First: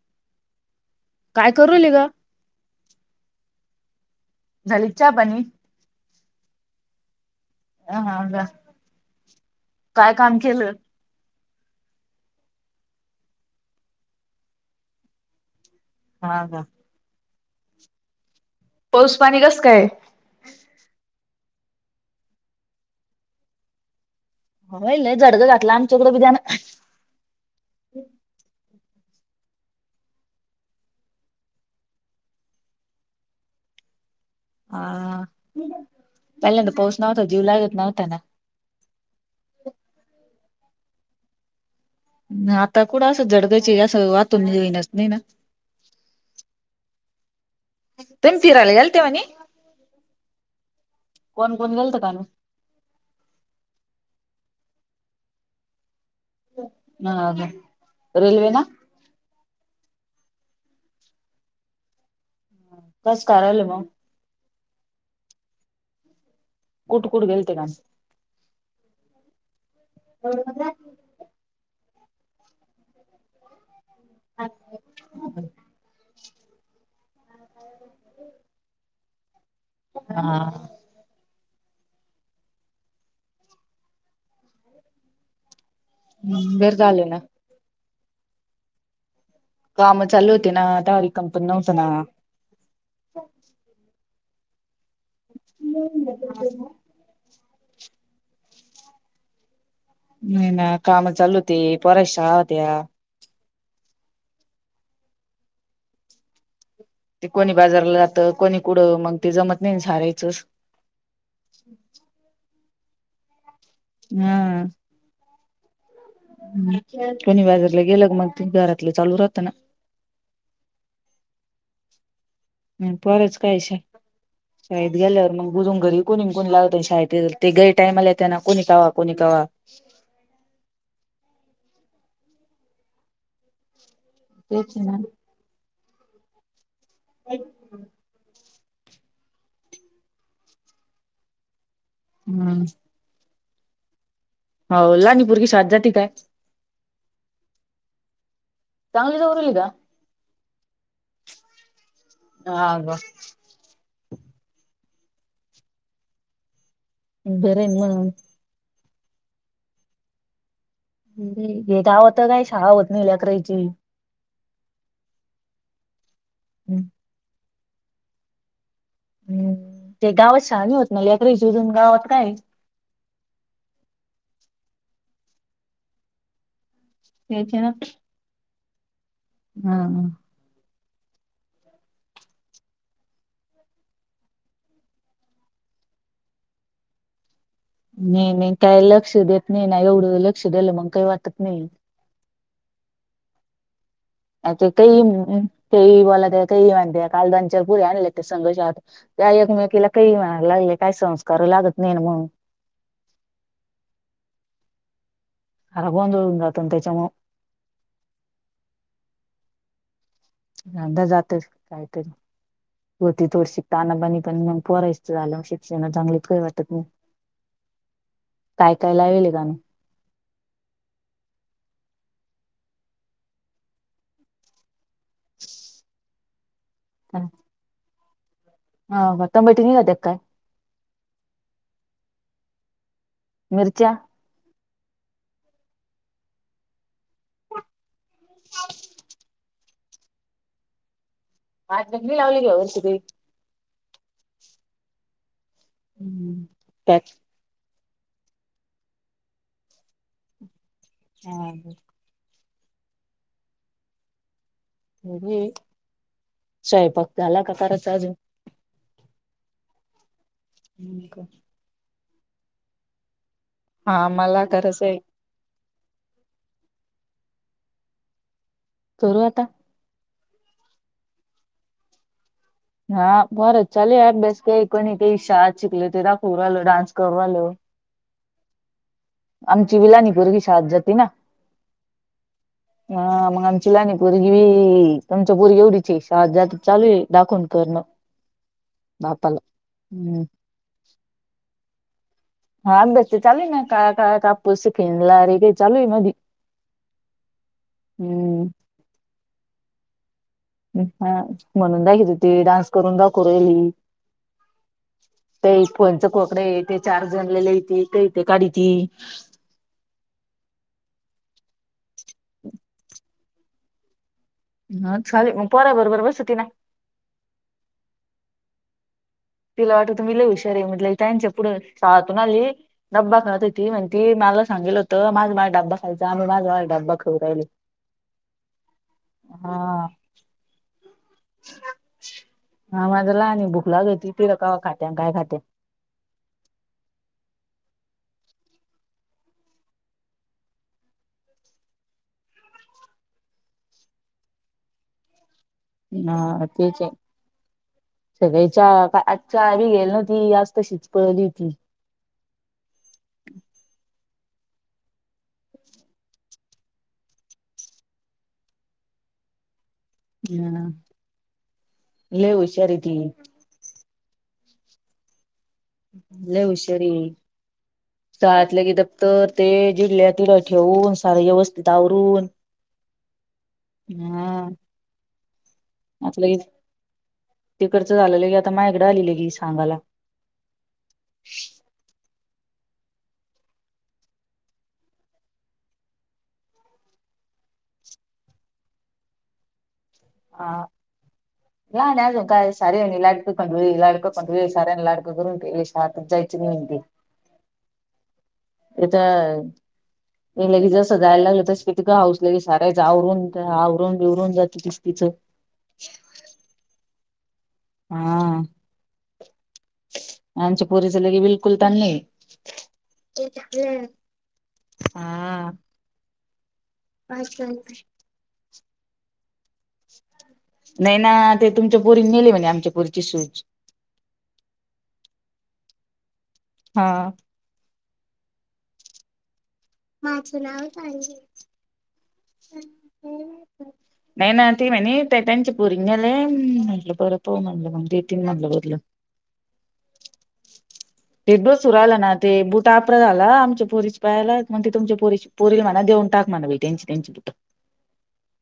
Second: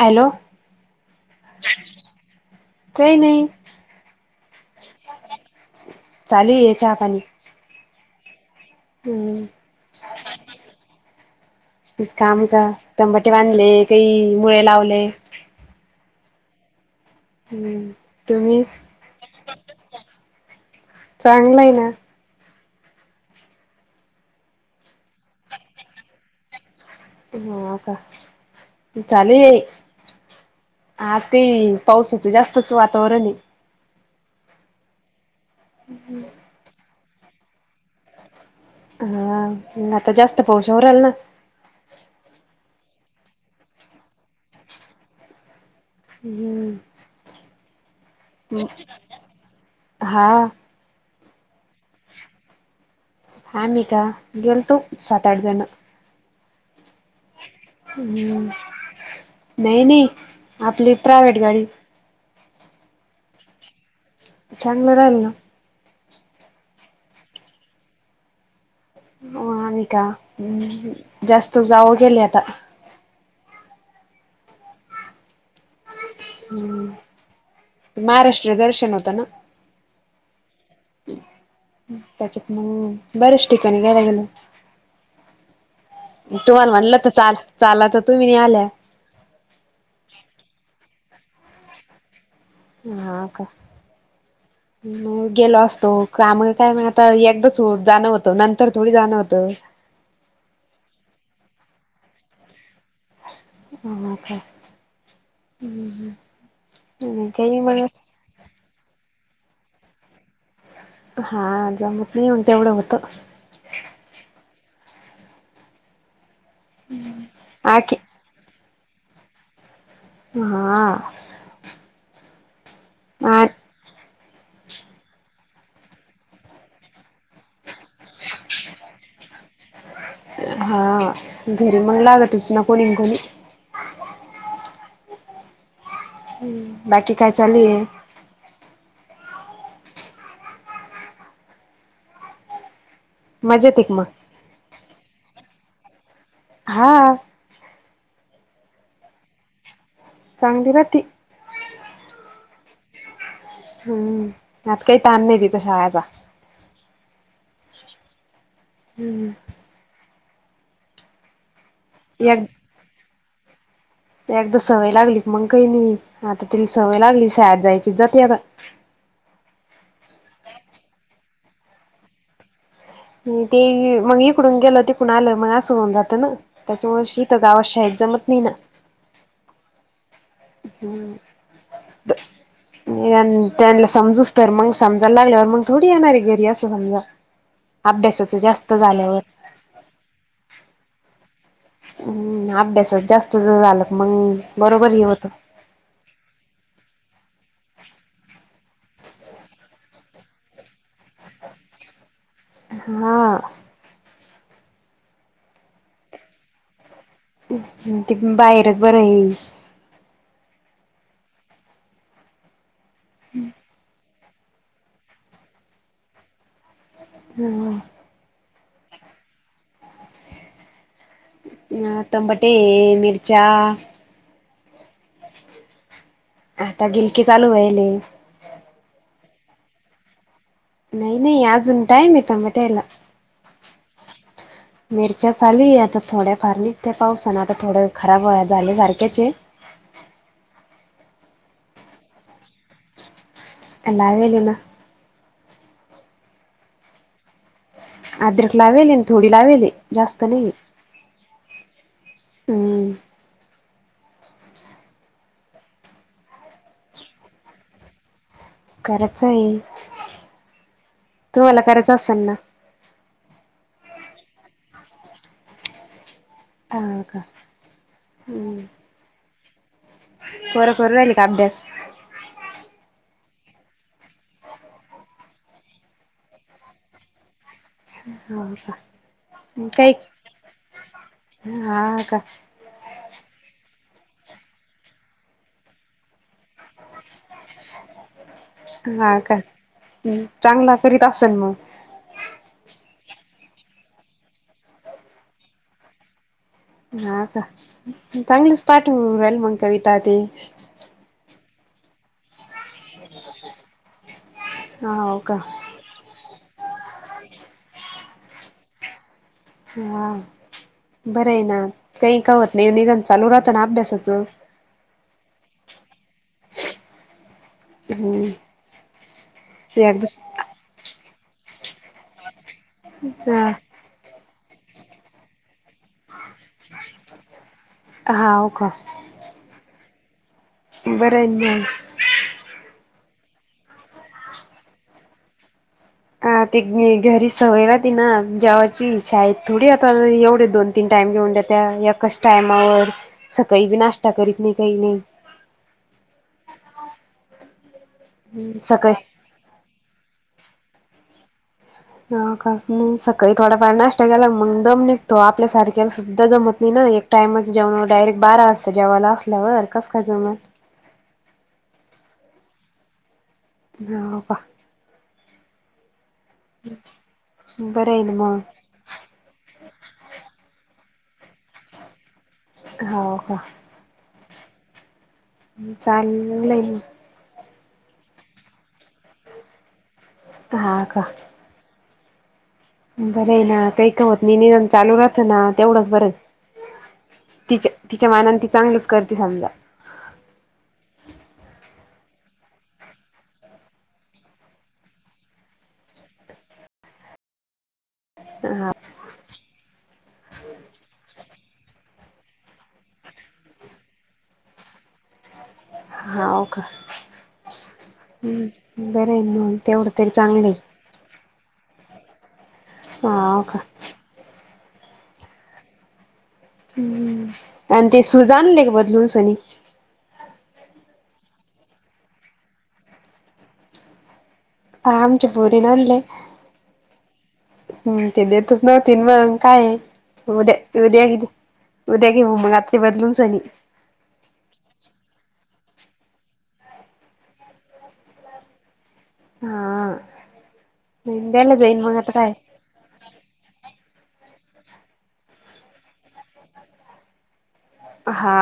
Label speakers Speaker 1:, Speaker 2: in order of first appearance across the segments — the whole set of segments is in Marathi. Speaker 1: हॅलो
Speaker 2: काय करूल ग
Speaker 1: काही नाही
Speaker 2: झाली चहा पाणी?
Speaker 1: चालू आहे चहा पाणी
Speaker 2: ह ह जा
Speaker 1: हम् काम का तंबाटे बांधले काही मुळे लावले
Speaker 2: हाव का?
Speaker 1: हम्म तुम्ही
Speaker 2: पाऊस पाणी कस काय?
Speaker 1: चांगलं आहे ना
Speaker 2: [unintelligible]
Speaker 1: हो का? चाले आहे ते पावसाच जास्तच वातावरण आहे
Speaker 2: हा पहिले तर पाऊस नव्हता जीव लागत नव्हत ना
Speaker 1: हा आता जास्त पाऊस येऊन राहिला ना
Speaker 2: [unintelligible]
Speaker 1: हम्म
Speaker 2: [unintelligible] कोण गेलत कानू?
Speaker 1: आ मी का गेलतो सात आठ जण
Speaker 2: हो
Speaker 1: हम्म नाही नाही आपली प्रायव्हेट गाडी
Speaker 2: कस करायल मग?
Speaker 1: चांगलं राहिल ना
Speaker 2: कुठ कुठ गेलते [unintelligible]
Speaker 1: हो [unintelligible] जास्त जाऊ गेले ला [unintelligible] महाराष्ट्र दर्शन होत ना
Speaker 2: हा
Speaker 1: [inaudible] ठिकाणी घ्यायला गेलं तुम्हाला
Speaker 2: बर
Speaker 1: म्हटलं
Speaker 2: झालं
Speaker 1: तर
Speaker 2: ना
Speaker 1: चाल चाला तर तुम्ही आल्या
Speaker 2: काम चालू होते ना त्यावरारी कंपन नव्हतं ना
Speaker 1: ह का? मग गेलो असतो काम काय मग आता एकदा जाणं होतं नंतर थोडी जाणं होतं.
Speaker 2: नाही ना... कामं चालू होते, पोरांच्या शाळा होत्या
Speaker 1: [unintelligible]
Speaker 2: ते कोणी
Speaker 1: काही मग
Speaker 2: बाजारला जातं, कोणी कुडं, मग ते जमत नई ना सारायचंच
Speaker 1: हा जमत नई मग तेवढं व्हतं
Speaker 2: हम्म कुणी बाजारला
Speaker 1: आखी
Speaker 2: गेलं मग ते घरातलं चालू राहतं ना
Speaker 1: हा
Speaker 2: पोराचं
Speaker 1: आ
Speaker 2: काय शा.. शाळेत गेल्यावर मग [unintelligible] घरी कुणी न कुणी लावतं शाळेत ते ते गैर टाईमला त्यांना कोणी कवा कोणी कवा
Speaker 1: हा घरी मग लागतच न कोणी न कोणी
Speaker 2: तेच ना
Speaker 1: बाकी काय चालू ये?
Speaker 2: हम्
Speaker 1: मजेत ये मग
Speaker 2: [unintelligible]
Speaker 1: हा
Speaker 2: चांगली [inaudible] का
Speaker 1: चांगल राहती
Speaker 2: [unintelligible]
Speaker 1: हम्म आता काही ताण नाही तिचा शाळेचा. [unintelligible]
Speaker 2: बर ये मग.
Speaker 1: हम्म.
Speaker 2: [unintelligible]
Speaker 1: एक
Speaker 2: नाई, शाळा व्हत नाई लेकरांची
Speaker 1: एकदा सवय लागली मग काई नाई, आता तरी सवय लागली शाळेत जायची, जाती आता
Speaker 2: हम्म, ते गावात शाळा नाई होत ना लेकरांची [unintelligible] गावात काय ए
Speaker 1: ते मग इकडून गेलं, तिकून आलं... मग असं होऊन जातं ना त्याच्या मूळं इथं
Speaker 2: त्यायचे
Speaker 1: गावात
Speaker 2: ना.
Speaker 1: शाळात जमत नाई ना
Speaker 2: हा
Speaker 1: हम्म यां... त्यांना समजूस तर मग समजाय लागल्यावर मग थोडी येणार ये घरी असं समजा
Speaker 2: नई
Speaker 1: अभ्यासाच
Speaker 2: नई,
Speaker 1: जास्त
Speaker 2: काय लक्ष
Speaker 1: झाल्यावर
Speaker 2: देत नई ना एवढं, लक्ष दिलं मग काई वाटत नाई
Speaker 1: हम्म, अभ्यासात जास्त जर झालं... मग
Speaker 2: अ... तेे...
Speaker 1: बरोबर हे
Speaker 2: काई
Speaker 1: होत
Speaker 2: [unintelligible] काई बोलात्या, काई म्हणत्यात कालद चार पोरी आणिल्या होत्या, [unintelligible] त्या एकमेकीला काईही म्हणायला लागले, काई संस्कार लागत नाही ना मग
Speaker 1: हा
Speaker 2: [unintelligible] गोंधळून जातो ना त्याच्यामूळं
Speaker 1: ते बाहेरच बरं ये
Speaker 2: [unintelligible] कायीतरी, होती थोडशी ताना बानी पण मग पोरायचं झाल्यावर शिक्षणाचं चांगलं, काही वाटत नाई
Speaker 1: हम्म
Speaker 2: काय काय लावेल ए दाणे?
Speaker 1: ह तंबाटे ए, मिरच्या आता गिलकी चालू व्हयाल ए
Speaker 2: हा मग तंबाटे निघत्यात काय?
Speaker 1: नाई नाई अजून टाईम ये तंबाट्याला
Speaker 2: मिरच्या
Speaker 1: मिरच्या चालू ए आता थोड्या फार निघत्याल पावसाने आता थोड्या खराब झाल्या सारख्याच ये [inaudible]
Speaker 2: आजीनी नाई लावली का या वर्षी काई?
Speaker 1: लावेल ये ना
Speaker 2: [unintelligible] काय
Speaker 1: अद्रक लावेल ए न थोडी लावेल ए जास्त नाई ये,
Speaker 2: हा,
Speaker 1: हम्,
Speaker 2: [inaudible] स्वयंपाक झाला का करायचाय अजून?
Speaker 1: करायचाए,
Speaker 2: हा, का
Speaker 1: [inaudible]
Speaker 2: हा मला गरज ये
Speaker 1: हाव का, हम्म
Speaker 2: करू आता
Speaker 1: पोरं करू राहिली का अभ्यास?
Speaker 2: हा पोराचं चालू आहे अभ्यास, ते कुणी ते शाळेत शिकवले ते दाखवू राहिले, डान्स करू राहिलो
Speaker 1: [unintelligible] का
Speaker 2: आमची बी
Speaker 1: काही
Speaker 2: लहानी पुरगी शाळेत जाती ना..
Speaker 1: हा का
Speaker 2: हा मग आमची लहानी पोरगी बी, तुमच्या पोरगी एवढीच ए... शाळेत जाती चालू ये दाखवून करणं...
Speaker 1: हा
Speaker 2: बापाला
Speaker 1: का
Speaker 2: हम्म
Speaker 1: चांगला करीत असेल मग
Speaker 2: हा अभ्यास तर चालू ए ना, काळा काळा कापूस पिंजला रे ते चालू ए मधी
Speaker 1: हा आता
Speaker 2: हम्म
Speaker 1: चांगलीच पाठ होऊ राहिली मंग कविता ते
Speaker 2: हा... म्हणून दाखीत होती, डान्स करून दाखू राहिली
Speaker 1: हाव का
Speaker 2: ते फोनचं को ते ते चार्जरला येते, ते ते काढिती,
Speaker 1: हा बरं ए ना काही का होत नाही, निदान चालू राहतं ना अभ्यासाचं,
Speaker 2: हा चालू ए मग पोरांबरोबर बसती ना?
Speaker 1: हम्म,
Speaker 2: तिला
Speaker 1: ते
Speaker 2: वाटतं मी
Speaker 1: अगदीच
Speaker 2: लय हुशार ए, म्हटलं त्यांच्यापुढं शाळातून आली डब्बा खात
Speaker 1: हा
Speaker 2: होती, म्हणती मलाच सांगेल होतं माझं माझा डब्बा खायचा, मी माझा माझा डबा खाऊ राहिले,
Speaker 1: हाऊ का,
Speaker 2: हा
Speaker 1: बरंय ना मग, [unintelligible]
Speaker 2: हा माझी लहानी भूक लागती, तिला कव्हा खात्यान काय खात्यान,
Speaker 1: हा ते घरी सवय राहती ना जेवाची, शाळेत थोडी आता एवढे दोन तीन टाईम, टाईम लिहून देतात, एकाच टायमावर सकाळी बी नाश्ता करीत नई काई नई,
Speaker 2: हा तेच ए, सकाळी चा
Speaker 1: सकाळी
Speaker 2: चहा बी घेइली नव्हती, आज तशीच पळली होती.
Speaker 1: मंग दम निघतो आपल्यासारख्याला सुद्धा दमत नाही ना, एक टाइमच जेवन डायरेक्ट बारा वाजता जेव [unintelligible] असल्यावर, काय जमल
Speaker 2: हम लय हुशार ती,
Speaker 1: हा बा,
Speaker 2: लय हुशार ये,
Speaker 1: बरं आहे ना मग
Speaker 2: शाळेतल के दप्तर ते जिथल्यातिथे ठेवून, सार व्यवस्थित आवरून,
Speaker 1: होऊ का,
Speaker 2: हा
Speaker 1: चालल,
Speaker 2: तकडच झालेलं क आता, माझ्याकडे आली सांगायला.
Speaker 1: हा का, बरं ना काही का होत, मी नियम चालू राहत ना तेवढच बर. तिच्या तिच्या मानात, ती चांगलीच करते समजा.
Speaker 2: हा लहान आहे अजून, काय सार्यां आणि लाडकं पण वेळी लाडकं पण वेळ, साऱ्यांनी लाडकं करून केात जायची नाही म्हणती.
Speaker 1: [unintelligible] हा
Speaker 2: इथ लगे जसं जायला लागल तस. तथ हासलं क सारायच आवरून आवरून बवरून जात तस तिचं.
Speaker 1: हा का
Speaker 2: हा
Speaker 1: हम्म बरं आहे मग तेवढं तरी चांगलं.
Speaker 2: कुलतानी
Speaker 1: हाव का
Speaker 2: हा.
Speaker 1: हम्म आणि ते सुज आणली का बदलूस आणि?
Speaker 2: नाही ना ते तुमच्या बोरीन नेले म्हणजे आमच्या पोरीची सूज.
Speaker 1: हा आमच्या पोरीन आणले.
Speaker 2: हा,
Speaker 1: ते देतच नव्हती मग काय, उद्या उद्या किती उद्या घेऊ मग आपली बदलूनचली,
Speaker 2: पुरींगले म्हटलं बर पाहू म्हटलं मग देतीन म्हटलं बदलून.
Speaker 1: हा,
Speaker 2: ते
Speaker 1: द्यायला
Speaker 2: बस
Speaker 1: जाईन
Speaker 2: राहीलना
Speaker 1: मग
Speaker 2: आला
Speaker 1: आता
Speaker 2: ना ते
Speaker 1: काय
Speaker 2: बुटा आपर झाला, आमच्या पोरीस पायाला. मग ते तुमच्या पोरी पोरील म्हणा, देऊन टाक म्हणा त्यांची त्यांची बूट.
Speaker 1: हा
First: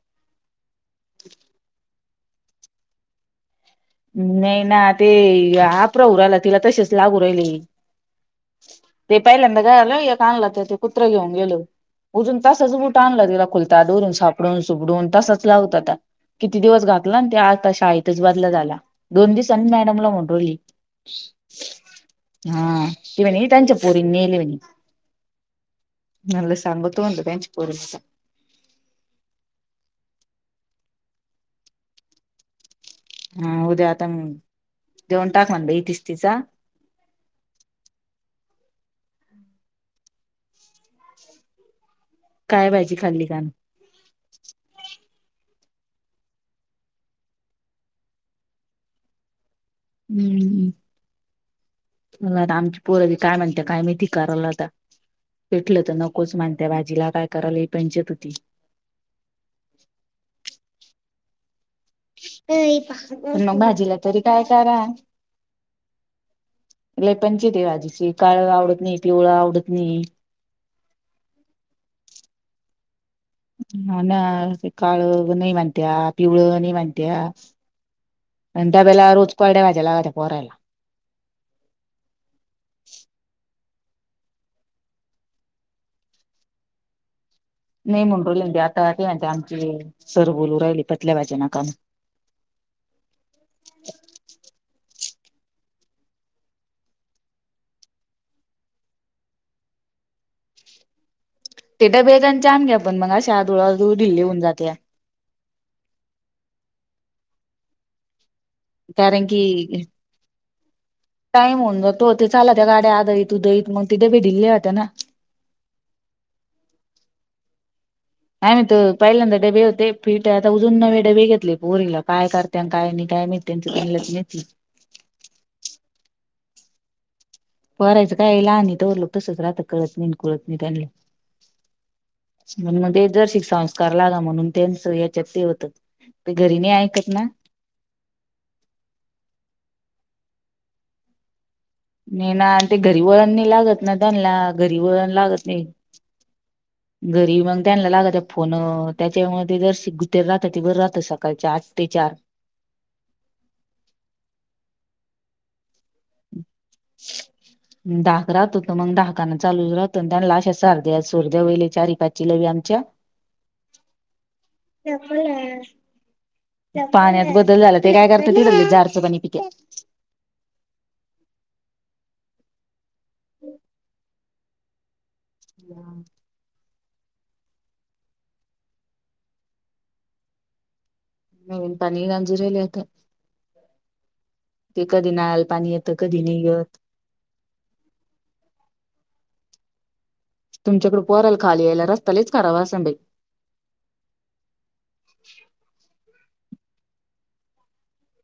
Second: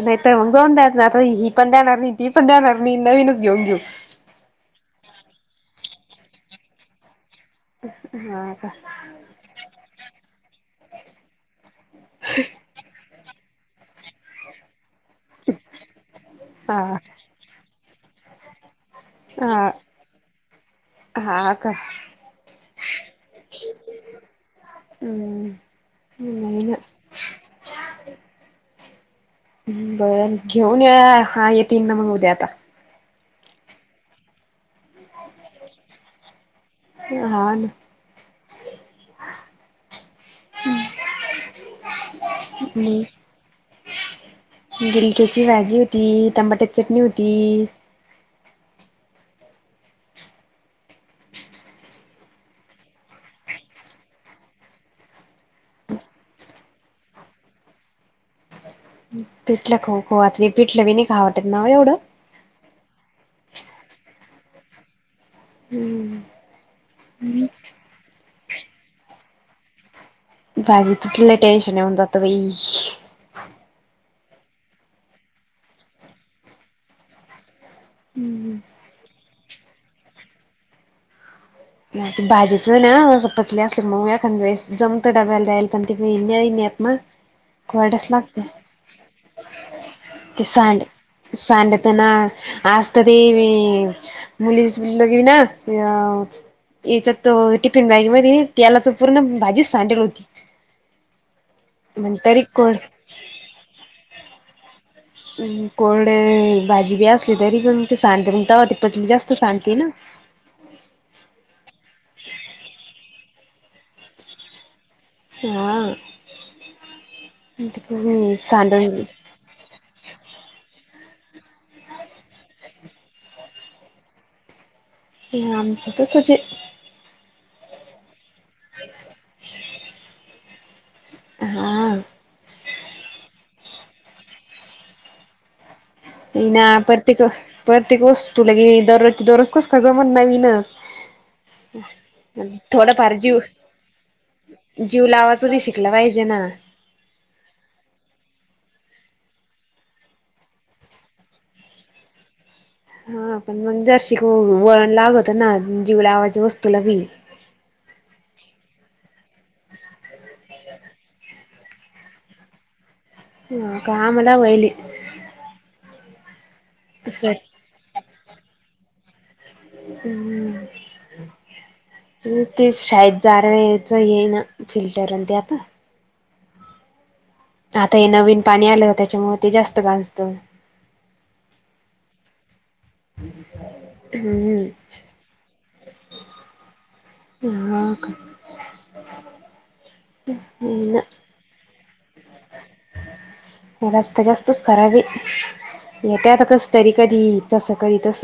Speaker 1: नाहीत तर जाऊंद्या ही पण देणार नाही. ती पण द्याणार मी नवीनच घेऊन घेऊ
Speaker 2: नाही ना ते आपर होऊ लागलं तिला तसेच लागून
Speaker 1: हा का
Speaker 2: [unintelligible] द पायला एंद काला, चांगलं ते ते कुत्र घेऊन गेल, अजून तसंचू बूट आणलं, तिला खुलता डरून सापडून सुपडून. तसाच ला होत आता किती दिवस घातला
Speaker 1: हा
Speaker 2: ना ते आता शाळेतच बदला झाला. दोन दिसांनी मॅडमला म्हवली.
Speaker 1: हा हा का
Speaker 2: हा इवेणी टांचापूर नलवेणे
Speaker 1: हम्म
Speaker 2: [inaudible] नला
Speaker 1: नाही ना
Speaker 2: सभत्व अ काच परच [inaudible]
Speaker 1: बरं घेऊन ये हा येतील ना मग उद्या आता.
Speaker 2: हा उद्या आता मग देऊन टाकाना तिसच तिचा काय भाजी
Speaker 1: हम्
Speaker 2: खाल्ली का
Speaker 1: गिलक्याची भाजी माझी होती टमाट्याची चटणी होती.
Speaker 2: हम्मम आमची पोर बी काय म्हणता काय माहिती करायला आता. पिठलं तर नकोच मानत्या भाजीला काय कराल ह पंचत होती.
Speaker 1: पीठलं खो खू आत पीठलं बी नाही काय आटत ना ओ एवढं.
Speaker 2: प मग भाजीला तरी काय करा लई पंच ते आहे राजजीची काळ आवडत नाही पिवळा आवडत नाही
Speaker 1: बाजीच लई टेशनऊ जात बाई
Speaker 2: हा ना काळ नाही मानत्या पिवळ नाही मानत्या अन् डब्याला रोज कोरड्या भाज्या लागण्या पोहरायला
Speaker 1: ते भाजीचं ना असेल मग एखळेस जमत डबायला जाईल पण ते नाहीत मग
Speaker 2: नाही
Speaker 1: कटच
Speaker 2: म्हणून
Speaker 1: लागते
Speaker 2: राहिले ते आता ते म्हणते आमची सर
Speaker 1: ते
Speaker 2: बोलू
Speaker 1: सांड
Speaker 2: राहिली पतल्या भाज्या नका म्हणून
Speaker 1: सांडत ना आजत ते मुली ब लग ना याच्यात त टिफिन बॅग म त्याला तर पूर्ण भाजीच सांडेेल होती
Speaker 2: ते
Speaker 1: म्हण
Speaker 2: डब्बे
Speaker 1: तरी
Speaker 2: आम
Speaker 1: कोड
Speaker 2: घ्या पण मग अशा धुळाधूळ ढिल्ली होऊन जाते
Speaker 1: कोरड भाजी बी असली तरी पण ते सांड अ पतली
Speaker 2: कारण
Speaker 1: जास्त
Speaker 2: की
Speaker 1: सांगते ना
Speaker 2: तु द इत मग तिथे भेडिले होता ना
Speaker 1: हा
Speaker 2: नाही नाही तर
Speaker 1: सांडून
Speaker 2: पहिल्यांदा डबे होते फिट आता अजून नवे डबे घेतले पोरीला काय करते आणि काय निघ काय मा त्यांच त्यांलाच माती
Speaker 1: ह आमच तसचं आहे.
Speaker 2: परायचं काय ल आणि तरवर लोक तसच राहत कळत नाही कुळत नाही त्यांला
Speaker 1: हा
Speaker 2: म्हणजे दर्शिक संस्कार लागा म्हणून त्यांचं याच्यात ते होतं ते घरी
Speaker 1: ना
Speaker 2: नाही ऐकत
Speaker 1: प्रत्येक
Speaker 2: ना
Speaker 1: प्रत्येक वस्त तुलागे दररोजच दररोज कस काय म्हण नवी [unintelligible]
Speaker 2: नाही ना ते घरी वळण नाही लागत ना त्यांनला घरी
Speaker 1: जीव
Speaker 2: वळण लागत
Speaker 1: लावाचं बी
Speaker 2: नाही.
Speaker 1: शिकला पाहिजे ना.
Speaker 2: घरी मग त्यांला लाग त्या फोन त्याच्यामुळे जर राहतं ते बर राहत सकाळच्या आठ ते चार
Speaker 1: हा पण मग जरशी ख वळण लागवत ना जीवलावाच्या वस्तूला भिल
Speaker 2: दका चालू रा लाश सर्ध्या सोर्ध्या वहिले चारी पाचची लवी आमच्या
Speaker 1: ह काम लावायलीत
Speaker 2: पाण्यात बदल झाला ते काय करत त जारचं पाणी पित्यात
Speaker 1: ते शाळेत जाारवायचं ये ना फिल्टर आणि ते आता आता हे नवीन पाणी आलं न त्याच्यामुळे ते जास्त गाजत
Speaker 2: हन पनीर गंजीर लत ते
Speaker 1: हम्म
Speaker 2: कधी नाळाल पाणी येतं कधी नाही येत
Speaker 1: हा का?
Speaker 2: तुमच्याकडडे पॉरल खाली यायला रस्
Speaker 1: जास्त जास्तच करावी येत्यात कस तरी कधी तसं कधी तस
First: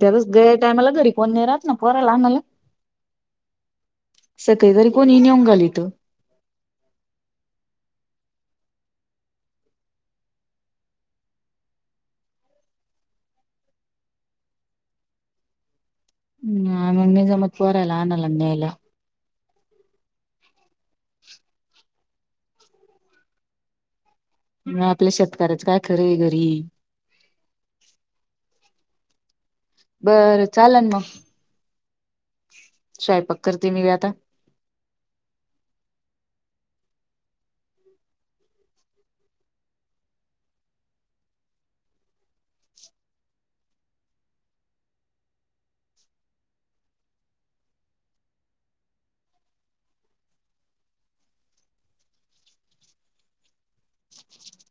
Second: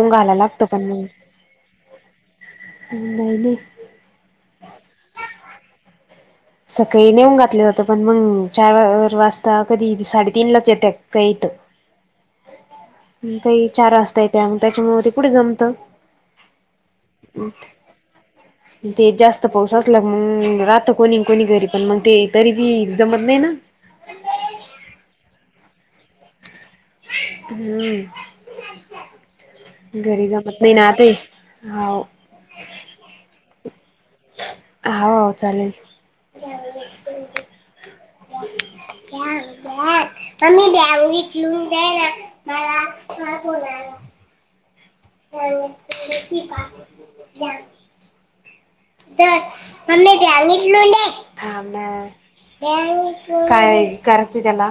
Speaker 2: त्यातच टायमाला घरी कोण न राहात ना पोराला आणायला.
Speaker 1: नाही नाही
Speaker 2: सकाळी तरी कोणी ही नेऊन घालीवतो.
Speaker 1: सकाळी नेऊन घातलं जातं पण मग चार वाजता, कधी साडेतीन लाच येते काईथ [inaudible] काही चार वाजता येते त्याच्यामुळ ते कुठे जमत?
Speaker 2: आम्हाला नाही जमत पोराला आणायला आणि न्यायला.
Speaker 1: फक्त पाऊस असला की मग राहत कोणी कोणी घरी पण मग ते तरी बी जमत नाही ना
Speaker 2: मग आपल्या शेतकऱ्याचं काय खरं आहे घरी.
Speaker 1: [inaudible] हम्म घरी
Speaker 2: बरं
Speaker 1: जमत नाही
Speaker 2: चालन
Speaker 1: ना
Speaker 2: मग
Speaker 1: ते हाऊ.
Speaker 2: स्वयंपाक करते मी व्यात
Speaker 1: [unintelligible] हाव चालेल [unintelligible] द द्या मग मी उचलून द्या ना मला. [unintelligible] [unintelligible] [unintelligible] हा ना काय करायची त्याला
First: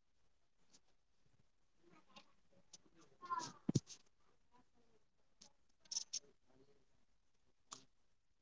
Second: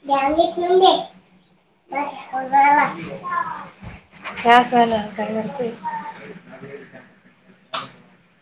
Speaker 1: [unintelligible] त्यासालाच [unintelligible]